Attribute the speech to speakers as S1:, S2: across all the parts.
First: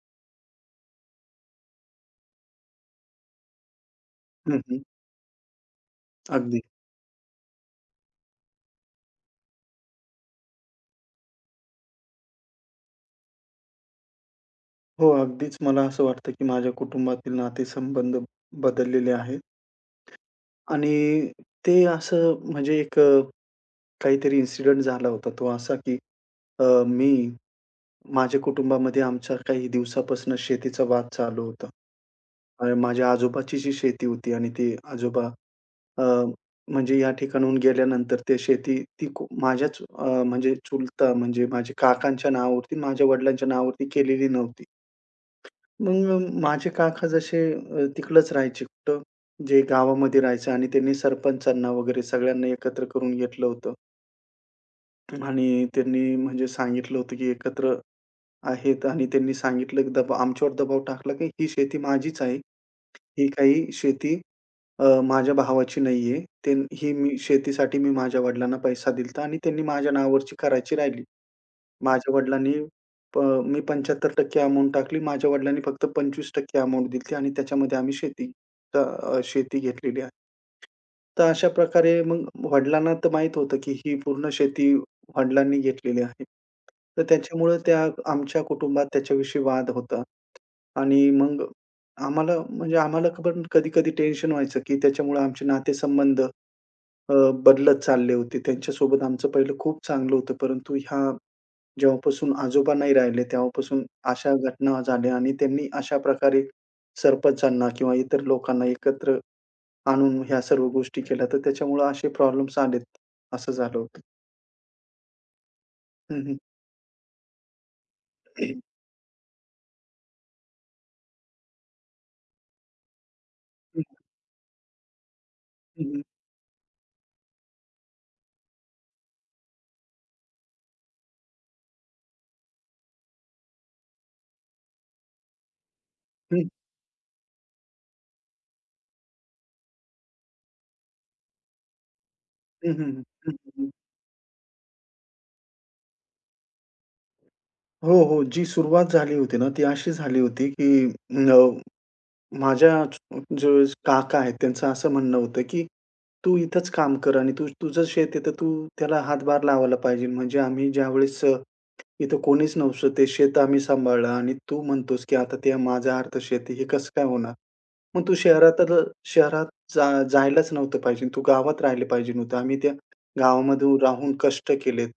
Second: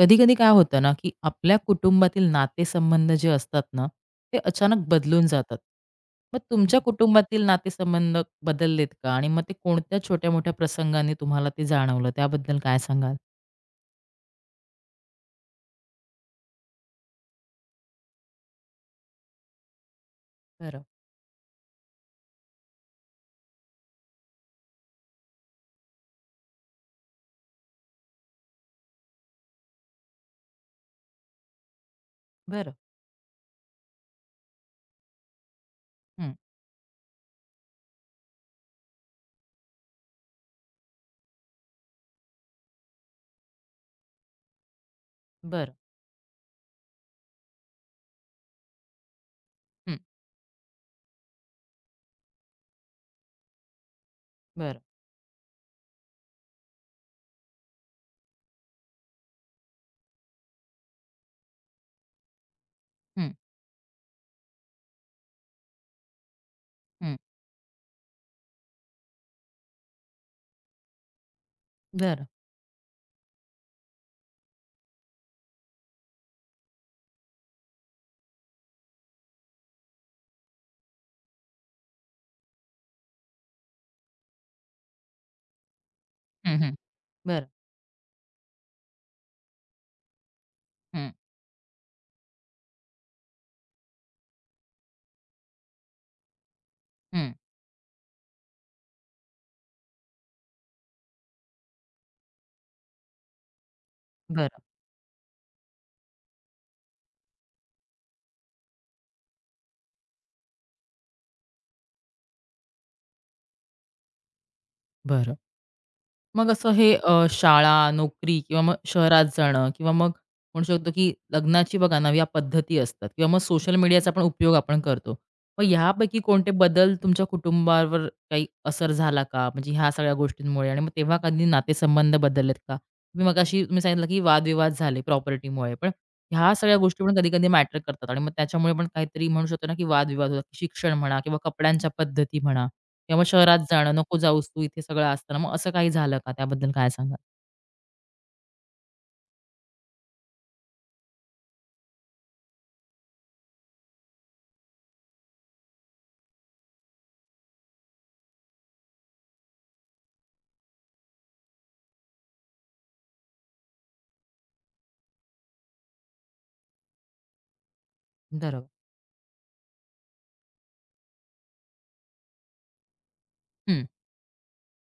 S1: कधी-कधी काय होतं ना, की आपल्या कुटुंबातील नातेसंबंध जे असतात ना, ते
S2: हं, हं.
S1: अचानक बदलून जातात. मग
S2: अगदी.
S1: तुमच्या कुटुंबातील नातेसंबंध बदललेत का? आणि मग ते कोणत्या छोट्या-मोठ्या प्रसंगाने तुम्हाला ते जाणवलं? त्याबद्दल काय सांगाल?
S2: हो, अगदीच मला असं वाटतं, की माझ्या कुटुंबातील नातेसंबंध बदललेले आहेत
S1: बरं,
S2: आणि ते असं म्हणजे एक काहीतरी इन्सिडेंट झाला होता तो असा, की अ, मी माझ्या कुटुंबामध्ये आमच्या काही दिवसापासून शेतीचा वाद चालू होता.
S1: बरं,
S2: माझ्या आजोबाची जी शेती होती आणि ते आजोबा अ,
S1: हं.
S2: म्हणजे या ठिकाणाहून गेल्यानंतर ते शेती ती माझ्याच म्हणजे चुलता म्हणजे माझ्या काकांच्या नावावरती, माझ्या वडिलांच्या नावावरती केलेली नव्हती.
S1: बरं,
S2: मग माझे काका जसे तिकडंच राहायचे. कुठं? जे
S1: हं,
S2: गावामध्ये राहायचं आणि त्यांनी सरपंचांना वगैरे सगळ्यांना एकत्र करून घेतलं होतं.
S1: बरं,
S2: आणि त्यांनी म्हणजे सांगितलं होतं, की एकत्र आहेत आणि त्यांनी सांगितलं, की दबाव आमच्यावर दबाव टाकला, की "ही शेती माझीच आहे. ही
S1: हं,
S2: काही शेती माझ्या भावाची नाहीये. ते ही
S1: हं,
S2: मी शेतीसाठी मी माझ्या वडिलांना पैसा दिला आणि त्यांनी माझ्या नावावरची करायची राहिली." माझ्या
S1: बरं,
S2: वडिलांनी प मी 75% अमाउंट टाकली. माझ्या वडिलांनी फक्त 25% अमाउंट दिली आणि त्याच्यामध्ये आम्ही अ, शेती घेतलेली आहे. तर अशा प्रकारे मग वडिलांना तर माहीत होतं, की ही पूर्ण शेती वडिलांनी घेतलेली आहे.
S1: हं, हं.
S2: तर
S1: बरं,
S2: त्याच्यामुळं त्या आमच्या कुटुंबात त्याच्याविषयी वाद होता. आणि
S1: हं,
S2: मग आम्हाला म्हणजे आम्हाला पण कधी-कधी टेन्शन व्हायचं, की त्याच्यामुळे आमचे नातेसंबंध अ,
S1: हं.
S2: बदलत चालले होते. त्यांच्यासोबत आमचं पहिलं खूप चांगलं होतं, परंतु जेव्हापासून आजोबा नाही राहिले, तेव्हापासून अशा
S1: बरं,
S2: घटना झाल्या आणि त्यांनी अशा प्रकारे सरपंचांना किंवा इतर लोकांना एकत्र आणून ह्या सर्व गोष्टी केल्या, तर त्याच्यामुळे असे प्रॉब्लेम्स आलेत, असं झालं होतं.
S1: बरं.
S2: हं, हं.
S1: मग असं हे शाळा, नोकरी किंवा मग शहरात जाणं किंवा मग म्हणू शकतो, की लग्नाची बघा नव्या पद्धती असतात किंवा मग सोशल
S2: हं, हं.
S1: मीडियाचा पण उपयोग आपण करतो. मग
S2: हं,
S1: ह्यापैकी कोणते बदल तुमच्या कुटुंबावर काही असर झाला का? म्हणजे ह्या सगळ्या गोष्टींमुळे आणि मग तेव्हा कधी नातेसंबंध बदललेत का? तुम्ही मगाशी सांगितलं, की वादविवाद झाले प्रॉपर्टीमुळे. पण
S2: हं.
S1: ह्या सगळ्या गोष्टी पण कधी-कधी मॅटर करतात आणि मग त्याच्यामुळे पण काहीतरी म्हणू शकतो ना, की वादविवाद होतात. शिक्षण म्हणा किंवा कपड्यांच्या पद्धती म्हणा.
S2: हं,
S1: किंवा मग शहरात
S2: हं.
S1: जाणं, "नको जाऊस तू, इथे सगळं असतं." मग असं काही झालं का? त्याबद्दल काय सांगाल?
S2: हो, हो. जी सुरुवात झाली होती ना, ती अशी झाली होती, की अ माझ्या जो काका आहेत, त्यांचं असं म्हणणं होतं, की "तू इथंच काम कर आणि तू तुझं शेत आहे, तर तू त्याला हातभार लावायला पाहिजे." म्हणजे आम्ही ज्यावेळेस इथं कोणीच नव्हतं, ते शेत आम्ही सांभाळलं आणि तू म्हणतोस, की आता ते माझं अर्ध शेत आहे, हे कसं काय होणार? मग तू
S1: बरोबर.
S2: शहरात जायलाच नव्हतं पाहिजे. तू गावात राहिले पाहिजे होतं. आम्ही त्या गावामध्ये
S1: हं.
S2: राहून कष्ट केलेत.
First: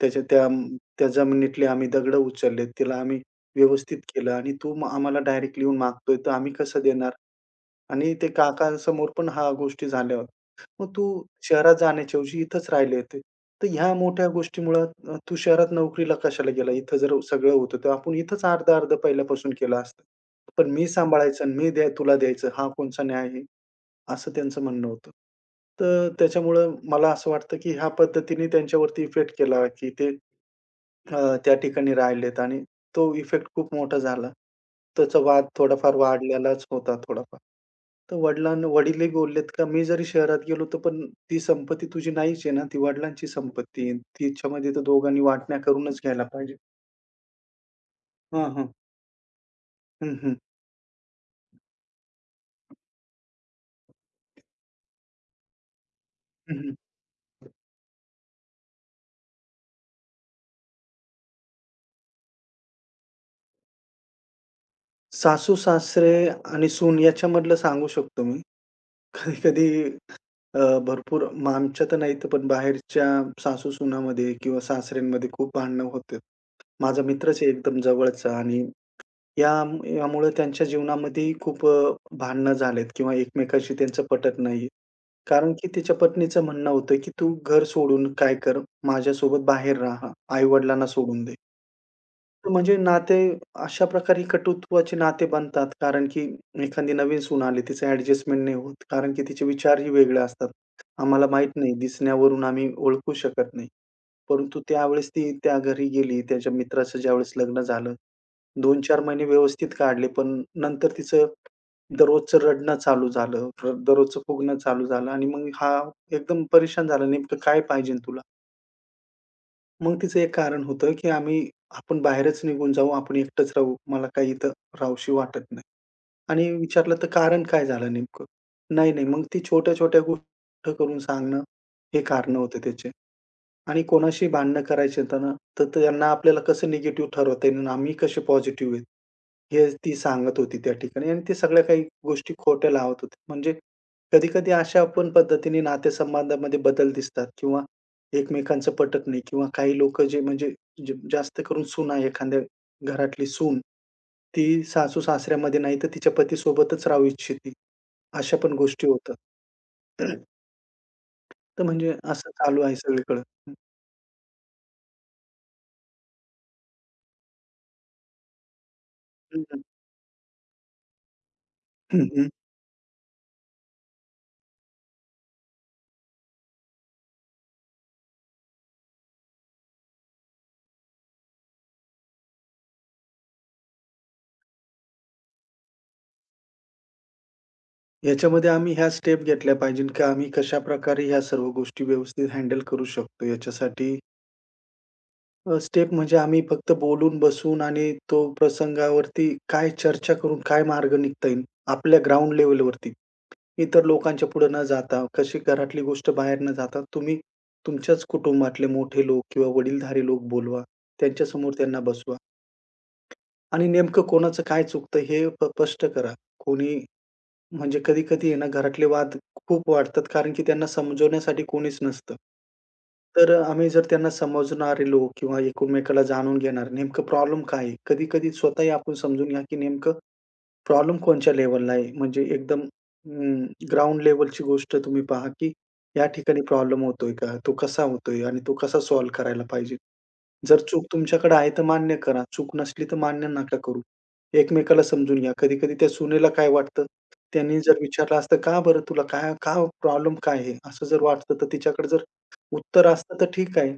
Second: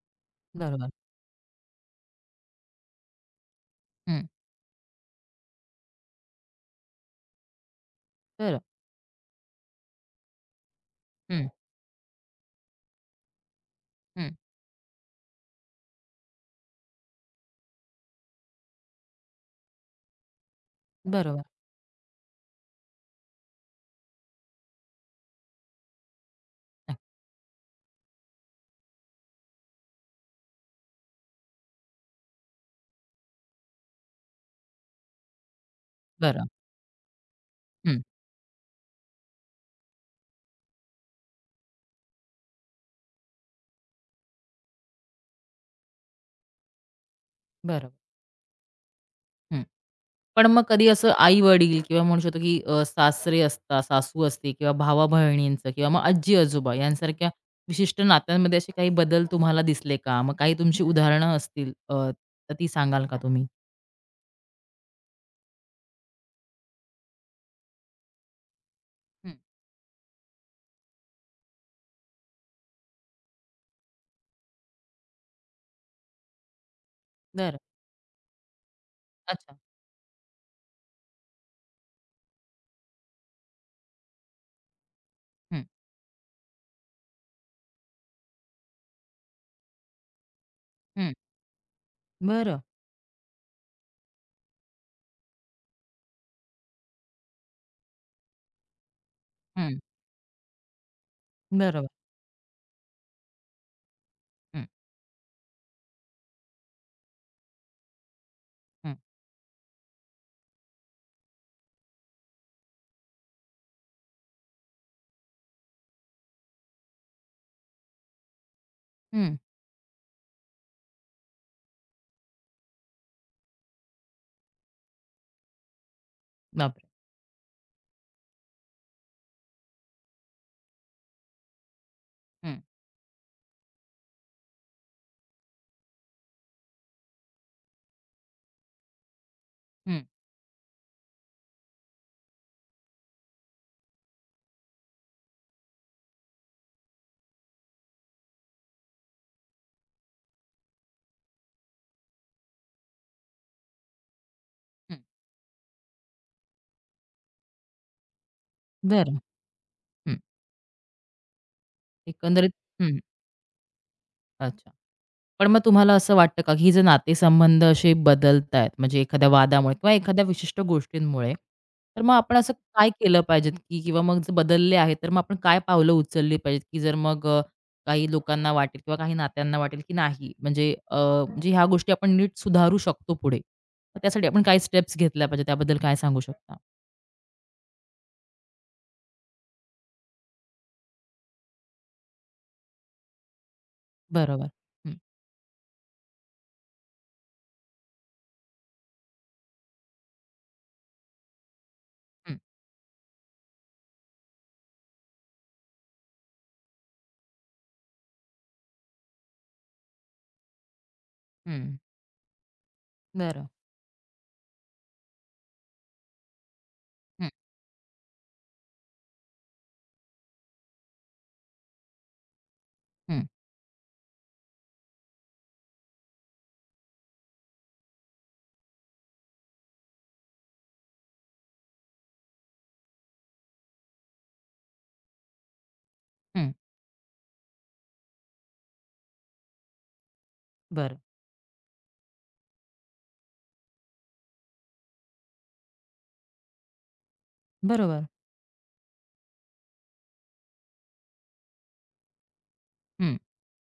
S2: त्याच्या त्या
S1: बरोबर.
S2: त्या जमिनीतले आम्ही दगडं उचललेत. तिला आम्ही व्यवस्थित
S1: हं.
S2: केलं आणि तो मग आम्हाला डायरेक्ट लिहून मागतोय, तर आम्ही कसं देणार? आणि ते
S1: बरं.
S2: काकांसमोर पण हा गोष्टी झाल्या होत्या. मग तू
S1: हं,
S2: शहरात जाण्याच्या ऐवजी इथंच राहिले होते. तर ह्या मोठ्या
S1: हं.
S2: गोष्टीमुळं तू शहरात नोकरीला कशाला गेला? इथं जर सगळं होतं, तर आपण इथंच अर्ध-अर्ध पहिल्यापासून केलं असतं. पण मी
S1: बरोबर.
S2: सांभाळायचं आणि मी द्या तुला द्यायचं, हा कोणचा न्याय आहे? असं त्यांचं म्हणणं होतं. तर त्याच्यामुळं
S1: अ,
S2: मला असं वाटतं, की ह्या पद्धतीने त्यांच्यावरती इफेक्ट केला, की ते त्या ठिकाणी राहिलेत आणि तो इफेक्ट खूप मोठा झाला. त्याचा वाद थोडाफार
S1: बरं.
S2: वाढलेलाच होता थोडाफार.
S1: हं.
S2: तर वडिलांना वडीलही बोललेत का "मी जरी शहरात गेलो तर पण ती संपत्ती तुझी नाहीच आहे ना, ती वडिलांची संपत्ती आहे. तिच्यामध्ये तर दोघांनी वाटण्या करूनच घ्यायला पाहिजे."
S1: बरोबर.
S2: हां, हां.
S1: हं.
S2: हं, हं.
S1: पण मग कधी असं आई-वडील किंवा म्हणू शकतो, की सासरे असतात, सासू असते किंवा भावा-बहिणींचं किंवा मग
S2: हं,
S1: आजी-आजोबा
S2: हं.
S1: यांसारख्या विशिष्ट नात्यांमध्ये असे काही बदल तुम्हाला दिसले का? मग काही तुमची उदाहरणं असतील तर ती सांगाल का तुम्ही?
S2: सासू-सासरे आणि सून याच्यामधलं सांगू शकतो मी.
S1: हं.
S2: कधी-कधी अ, भरपूर मग आमच्या तर नाहीत, पण बाहेरच्या सासू-सुनामध्ये किंवा सासऱ्यांमध्ये खूप भांडणं होतात. माझा मित्रच आहे
S1: बरं.
S2: एकदम जवळचा आणि या
S1: अच्छा.
S2: यामुळे त्यांच्या जीवनामध्येही खूप भांडणं झालेत किंवा एकमेकांशी त्यांचं पटत नाहीये. कारण
S1: हं,
S2: की त्याच्या पत्नीचं म्हणणं होतं, की "तू घर सोडून काय कर, माझ्यासोबत बाहेर राहा, आई-वडिलांना
S1: हं.
S2: सोडून दे."
S1: बरं.
S2: म्हणजे अशा प्रकारे कटुत्वाचे नाते बनतात. कारण की एखादी नवीन सून आली, तिचं ॲडजस्टमेंट नाही होत. कारण की तिचे
S1: हं.
S2: विचारही वेगळे असतात. आम्हाला माहीत नाही,
S1: बरोबर.
S2: दिसण्यावरून आम्ही ओळखू शकत नाही. परंतु
S1: हं,
S2: त्यावेळेस ती त्या घरी गेली, त्याच्या मित्राचं ज्यावेळेस लग्न झालं.
S1: हं.
S2: 2-4 महिने व्यवस्थित काढले, पण नंतर तिचं दररोजचं रडणं चालू झालं, दररोजचं फुगणं चालू झालं आणि मग हा एकदम परेशान झाला, "नेमकं काय पाहिजे तुला?"
S1: हं.
S2: मग तिचं एक कारण होतं, की आपण बाहेरच निघून जाऊ, आपण एकटंच राहू. मला काही इथं राहूशी वाटत नाही. आणि
S1: बापरे!
S2: विचारलं तर कारण काय झालं नेमकं? नाही, नाही. मग ती छोट्या-छोट्या गोष्टी करून सांगणं, हे कारणं होते
S1: हं,
S2: त्याचे. आणि कोणाशी भांडणं करायची आहेत ना, तर त्यांना आपल्याला कसं निगेटिव्ह ठरवता येईल आणि आम्ही कसे पॉझिटिव्ह आहेत, हे ती
S1: हं,
S2: सांगत होती त्या ठिकाणी आणि ते सगळ्या काही गोष्टी खोट्या लावत होती. म्हणजे कधी-कधी अशा पण पद्धतीने नातेसंबंधामध्ये बदल दिसतात किंवा एकमेकांचं पटत नाही किंवा काही लोकं जे जास्त करून सुना एखाद्या घरातली सून, ती
S1: हं.
S2: सासू-सासऱ्यामध्ये नाही तर तिच्या पतीसोबतच राहू इच्छिते. अशा पण गोष्टी होतात.
S1: बरं. हं.
S2: तर म्हणजे असं
S1: एकंदरीत
S2: चालू आहे
S1: हं,
S2: सगळीकडं.
S1: अच्छा. पण मग तुम्हाला असं वाटतं का, की हे जे नातेसंबंध असे बदलतायत, म्हणजे एखाद्या वादामुळे किंवा एखाद्या विशिष्ट गोष्टींमुळे, तर मग आपण असं काय केलं पाहिजेत, की किंवा मग जर बदलले आहेत, तर मग आपण काय पावलं उचलली पाहिजेत, की जर मग काही लोकांना वाटेल किंवा काही नात्यांना वाटेल, की नाही म्हणजे म्हणजे ह्या गोष्टी आपण नीट सुधारू शकतो पुढे. मग त्यासाठी आपण काय स्टेप्स घेतल्या पाहिजेत, त्याबद्दल काय सांगू शकता?
S2: याच्यामध्ये आम्ही ह्या स्टेप घेतल्या पाहिजे की आम्ही कशाप्रकारे ह्या सर्व गोष्टी व्यवस्थित हँडल करू शकतो. याच्यासाठी
S1: बरोबर. हं,
S2: स्टेप म्हणजे आम्ही फक्त बोलून, बसून आणि तो प्रसंगावरती काय चर्चा करून काय मार्ग निघता येईल आपल्या ग्राउंड
S1: हं,
S2: लेव्हलवरती. इतर लोकांच्या पुढे न जाता, कशी घरातली गोष्ट बाहेर न जाता तुम्ही तुमच्याच कुटुंबातले मोठे लोक किंवा वडीलधारी लोक बोलवा. त्यांच्यासमोर
S1: हं.
S2: त्यांना बसवा
S1: बरं.
S2: आणि नेमकं कोणाचं काय चुकतं हे स्पष्ट करा. कोणी
S1: हं,
S2: म्हणजे कधी-कधी आहे ना, घरातले वाद खूप वाढतात, कारण की त्यांना समजवण्यासाठी कोणीच नसतं.
S1: हं,
S2: तर आम्ही जर त्यांना समजणारे लोक किंवा एकमेकाला जाणून घेणार, नेमकं प्रॉब्लेम काय आहे? कधी-कधी स्वतःही आपण समजून घ्या, की नेमकं प्रॉब्लेम कोणच्या लेव्हलला आहे? म्हणजे एकदम ग्राउंड लेव्हलची गोष्ट तुम्ही पहा, की या ठिकाणी
S1: हं.
S2: प्रॉब्लेम होतोय का? तो कसा होतोय? आणि तो कसा सॉल्व्ह करायला पाहिजे? जर चूक
S1: बरं.
S2: तुमच्याकडे आहे तर मान्य करा. चूक नसली तर मान्य नका करू. एकमेकाला समजून घ्या. कधी-कधी त्या सुनेला काय वाटतं, त्यांनी जर
S1: बरोबर.
S2: विचारलं असतं, "का बरं तुला काय का प्रॉब्लेम काय आहे?" असं जर वाटतं तर तिच्याकडे जर उत्तर
S1: हं,
S2: असतं तर ठीक आहे.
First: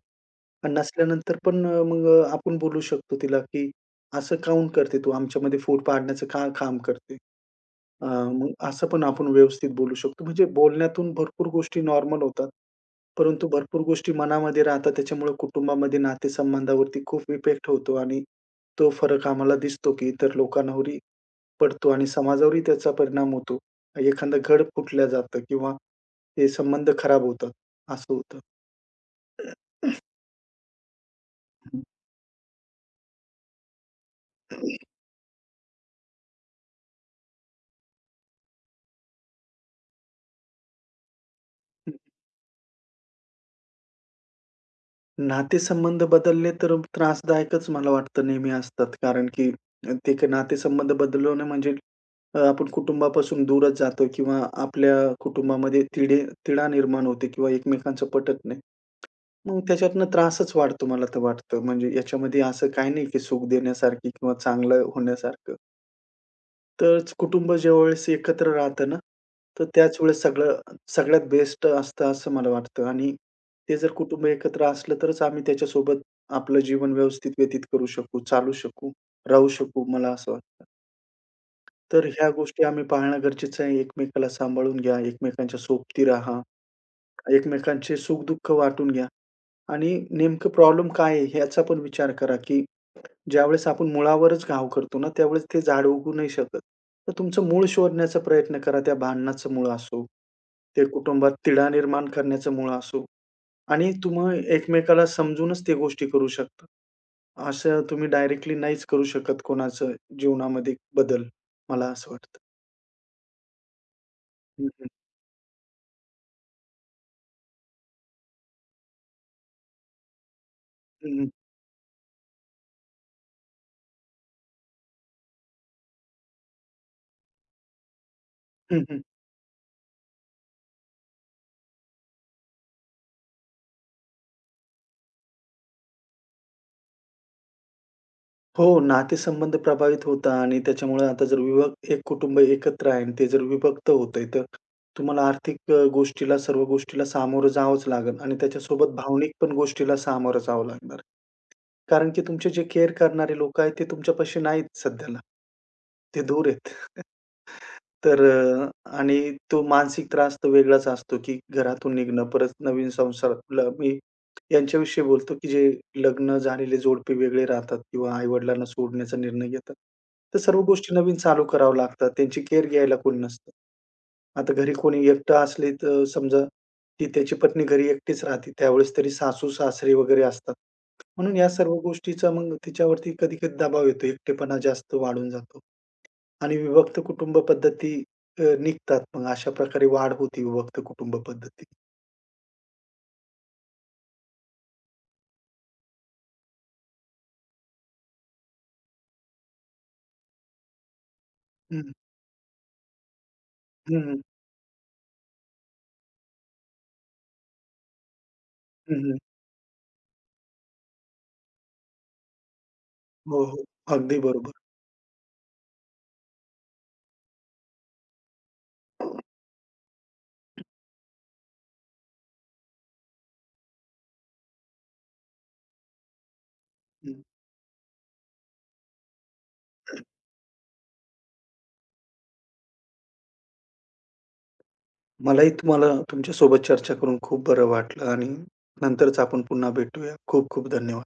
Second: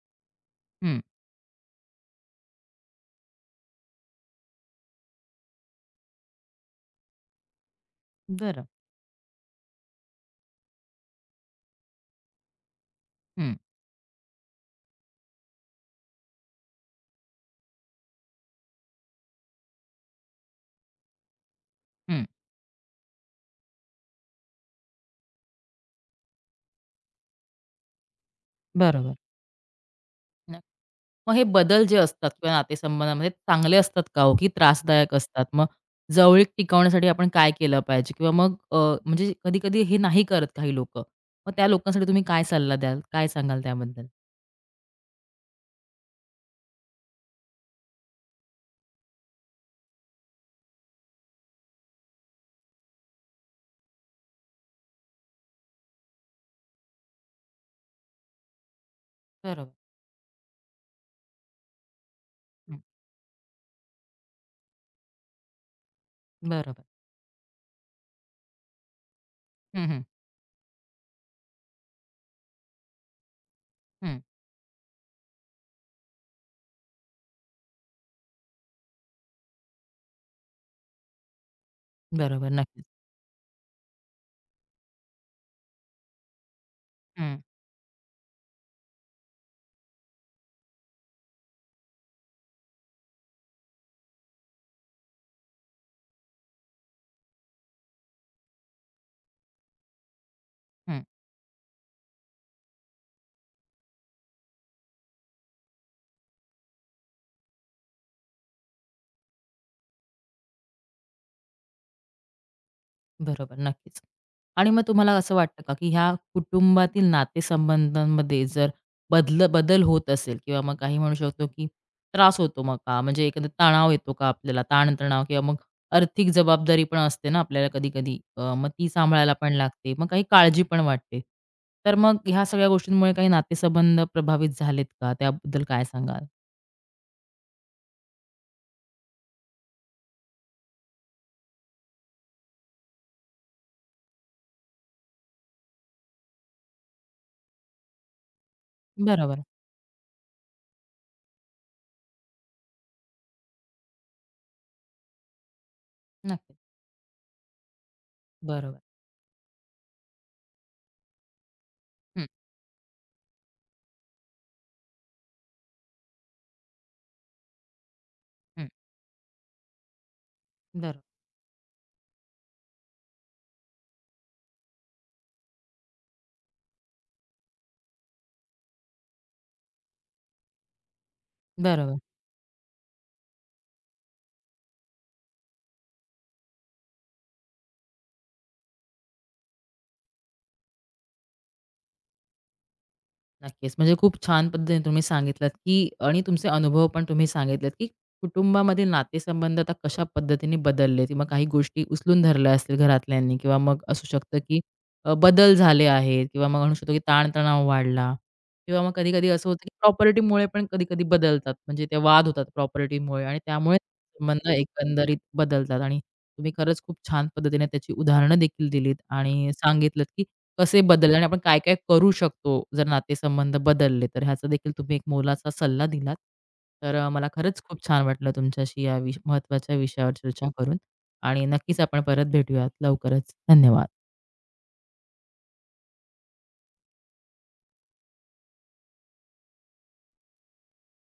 S2: पण
S1: हं.
S2: नसल्यानंतर पण मग आपण बोलू शकतो तिला, की "असं काहून करते तू? आमच्यामध्ये फूट पाडण्याचं का काम करते?" अ, मग
S1: बरं.
S2: असं पण आपण व्यवस्थित बोलू शकतो. म्हणजे बोलण्यातून भरपूर गोष्टी नॉर्मल होतात. परंतु
S1: हं,
S2: भरपूर गोष्टी मनामध्ये राहतात. त्याच्यामुळे कुटुंबामध्ये नातेसंबंधावरती खूप इफेक्ट होतो आणि तो फरक आम्हाला दिसतो, की इतर लोकांवरही पडतो आणि
S1: हं.
S2: समाजावरही त्याचा परिणाम होतो. एखादं घड फुटलं जातं किंवा ते संबंध खराब होतात. असं होतं.
S1: बरोबर. न मग हे बदल जे असतात किंवा नातेसंबंधामध्ये चांगले असतात का हो, की त्रासदायक असतात? मग जवळीक टिकवण्यासाठी आपण काय केलं पाहिजे? किंवा मग म्हणजे कधी-कधी हे नाही करत काही लोकं. मग त्या लोकांसाठी तुम्ही काय सल्ला द्याल? काय सांगाल त्याबद्दल?
S2: नातेसंबंध बदलले तर त्रासदायकच मला वाटतं नेहमी असतात. कारण की ते काही नातेसंबंध बदलवणं म्हणजे आपण कुटुंबापासून दूरच जातो किंवा आपल्या कुटुंबामध्ये तिढा निर्माण होते किंवा एकमेकांचं पटत नाही. मग
S1: बरोबर.
S2: त्याच्यातनं त्रासच वाढतो मला तर वाटतं. म्हणजे याच्यामध्ये असं
S1: हं.
S2: काही नाही की सुख देण्यासारखी किंवा चांगलं होण्यासारखं.
S1: बरोबर.
S2: तर कुटुंब ज्यावेळेस एकत्र राहतं ना, तर
S1: हं,
S2: त्याच
S1: हं.
S2: वेळेस सगळ्यात बेस्ट असतं असं मला वाटतं आणि ते जर
S1: हं.
S2: कुटुंब एकत्र असलं तरच आम्ही त्याच्यासोबत आपलं जीवन व्यवस्थित व्यतीत करू शकू, चालू शकू, राहू शकू मला असं वाटतं. तर ह्या
S1: बरोबर.
S2: गोष्टी आम्ही
S1: नक्कीच.
S2: पाहणं गरजेचं आहे. एकमेकाला सांभाळून घ्या, एकमेकांच्या सोबती राहा,
S1: हं,
S2: एकमेकांचे सुख-दुःख वाटून घ्या. आणि नेमकं प्रॉब्लेम काय आहे ह्याचा पण विचार करा, की ज्यावेळेस आपण मुळावरच घाव करतो ना, त्यावेळेस ते झाड उगू नाही शकत. तर तुमचं मूळ शोधण्याचा प्रयत्न करा. त्या भांडणाचं मूळ असो, ते
S1: हं.
S2: कुटुंबात तिढा निर्माण करण्याचं मूळ असो आणि तुम्ही एकमेकाला समजूनच त्या गोष्टी करू शकता. असं तुम्ही डायरेक्टली नाहीच करू शकत कोणाचं जीवनामध्ये बदल, मला असं वाटतं.
S1: बरोबर, नक्कीच.
S2: हं,
S1: आणि मग
S2: हं.
S1: तुम्हाला असं वाटतं का, की ह्या कुटुंबातील नातेसंबंधांमध्ये जर बदल बदल होत असेल किंवा मग काही म्हणू
S2: हं, हं.
S1: शकतो, की त्रास होतो मग का? म्हणजे एखादा तणाव येतो का आपल्याला? ताणतणाव किंवा मग आर्थिक जबाबदारी पण असते ना आपल्याला कधी-कधी. मग ती
S2: हं.
S1: सांभाळायला पण लागते. मग काही काळजी पण वाटते. तर मग ह्या सगळ्या गोष्टींमुळे काही नातेसंबंध प्रभावित झालेत का? त्याबद्दल काय सांगाल?
S2: हो, नातेसंबंध प्रभावित होतात आणि त्याच्यामुळे आता जर विभक्त एक कुटुंब एकत्र आहे आणि ते जर विभक्त होतंय, तर तुम्हाला आर्थिक गोष्टीला, सर्व गोष्टीला सामोरं जावंच लागेल आणि त्याच्यासोबत भावनिक
S1: बरोबर.
S2: पण गोष्टीला सामोरं जावं लागणार. कारण की तुमचे जे केअर करणारे लोकं आहेत, ते तुमच्यापाशी नाहीत सध्याला. ते दूर
S1: नक्कीच.
S2: आहेत. तर
S1: बरोबर.
S2: आणि तो मानसिक त्रास तर वेगळाच असतो, की घरातून निघणं,
S1: हं,
S2: परत नवीन संसार ल मी यांच्याविषयी बोलतो, की जे लग्न झालेले जोडपे वेगळे राहतात किंवा आई-वडिलांना
S1: हं.
S2: सोडण्याचा निर्णय घेतात. तर सर्व गोष्टी
S1: बरोबर.
S2: नवीन चालू कराव्या लागतात. त्यांची केअर घ्यायला कोणी नसतं. आता घरी कोणी एकटं असले तर समजा, ती त्याची पत्नी घरी एकटीच राहते. त्यावेळेस तरी सासू-सासरे वगैरे असतात. म्हणून या सर्व
S1: बरोबर.
S2: गोष्टीचा मग तिच्यावरती कधी-कधी दबाव येतो. एकटेपणा जास्त वाढून जातो. आणि विभक्त कुटुंब पद्धती निघतात. मग अशा प्रकारे वाढ होती विभक्त कुटुंब पद्धती.
S1: नक्कीच. म्हणजे खूप छान पद्धतीने तुम्ही सांगितलत, की आणि तुमचे अनुभव पण तुम्ही सांगितलेत, की कुटुंबामध्ये नातेसंबंध आता कशा पद्धतीने बदलले किंवा काही गोष्टी
S2: हं,
S1: उचलून धरल्या असतील घरातल्यांनी किंवा मग
S2: हं,
S1: असू
S2: हं.
S1: शकतं, की बदल झाले आहेत किंवा मग म्हणू शकतो, की ताणतणाव वाढला किंवा मग
S2: हं, हं.
S1: कधी-कधी असं होतं, की प्रॉपर्टीमुळे पण कधी-कधी बदलतात. म्हणजे ते वाद होतात प्रॉपर्टीमुळे आणि
S2: हो, हो.
S1: त्यामुळे
S2: अगदी
S1: संबंध
S2: बरोबर.
S1: एकंदरीत बदलतात आणि तुम्ही खरंच खूप छान पद्धतीने त्याची उदाहरणं देखील दिलीत आणि सांगितलत, कसे बदलले आणि आपण काय-काय करू शकतो, जर नातेसंबंध बदलले तर? ह्याचा देखील तुम्ही एक मोलाचा सल्ला दिलात. तर
S2: हं.
S1: मला खरंच खूप छान वाटलं तुमच्याशी या महत्त्वाच्या विषयावर चर्चा करून आणि नक्कीच आपण परत भेटूयात लवकरच. धन्यवाद.
S2: मलाही तुम्हाला तुमच्यासोबत चर्चा करून खूप बरं वाटलं आणि नंतरच आपण पुन्हा भेटूया. खूप खूप धन्यवाद.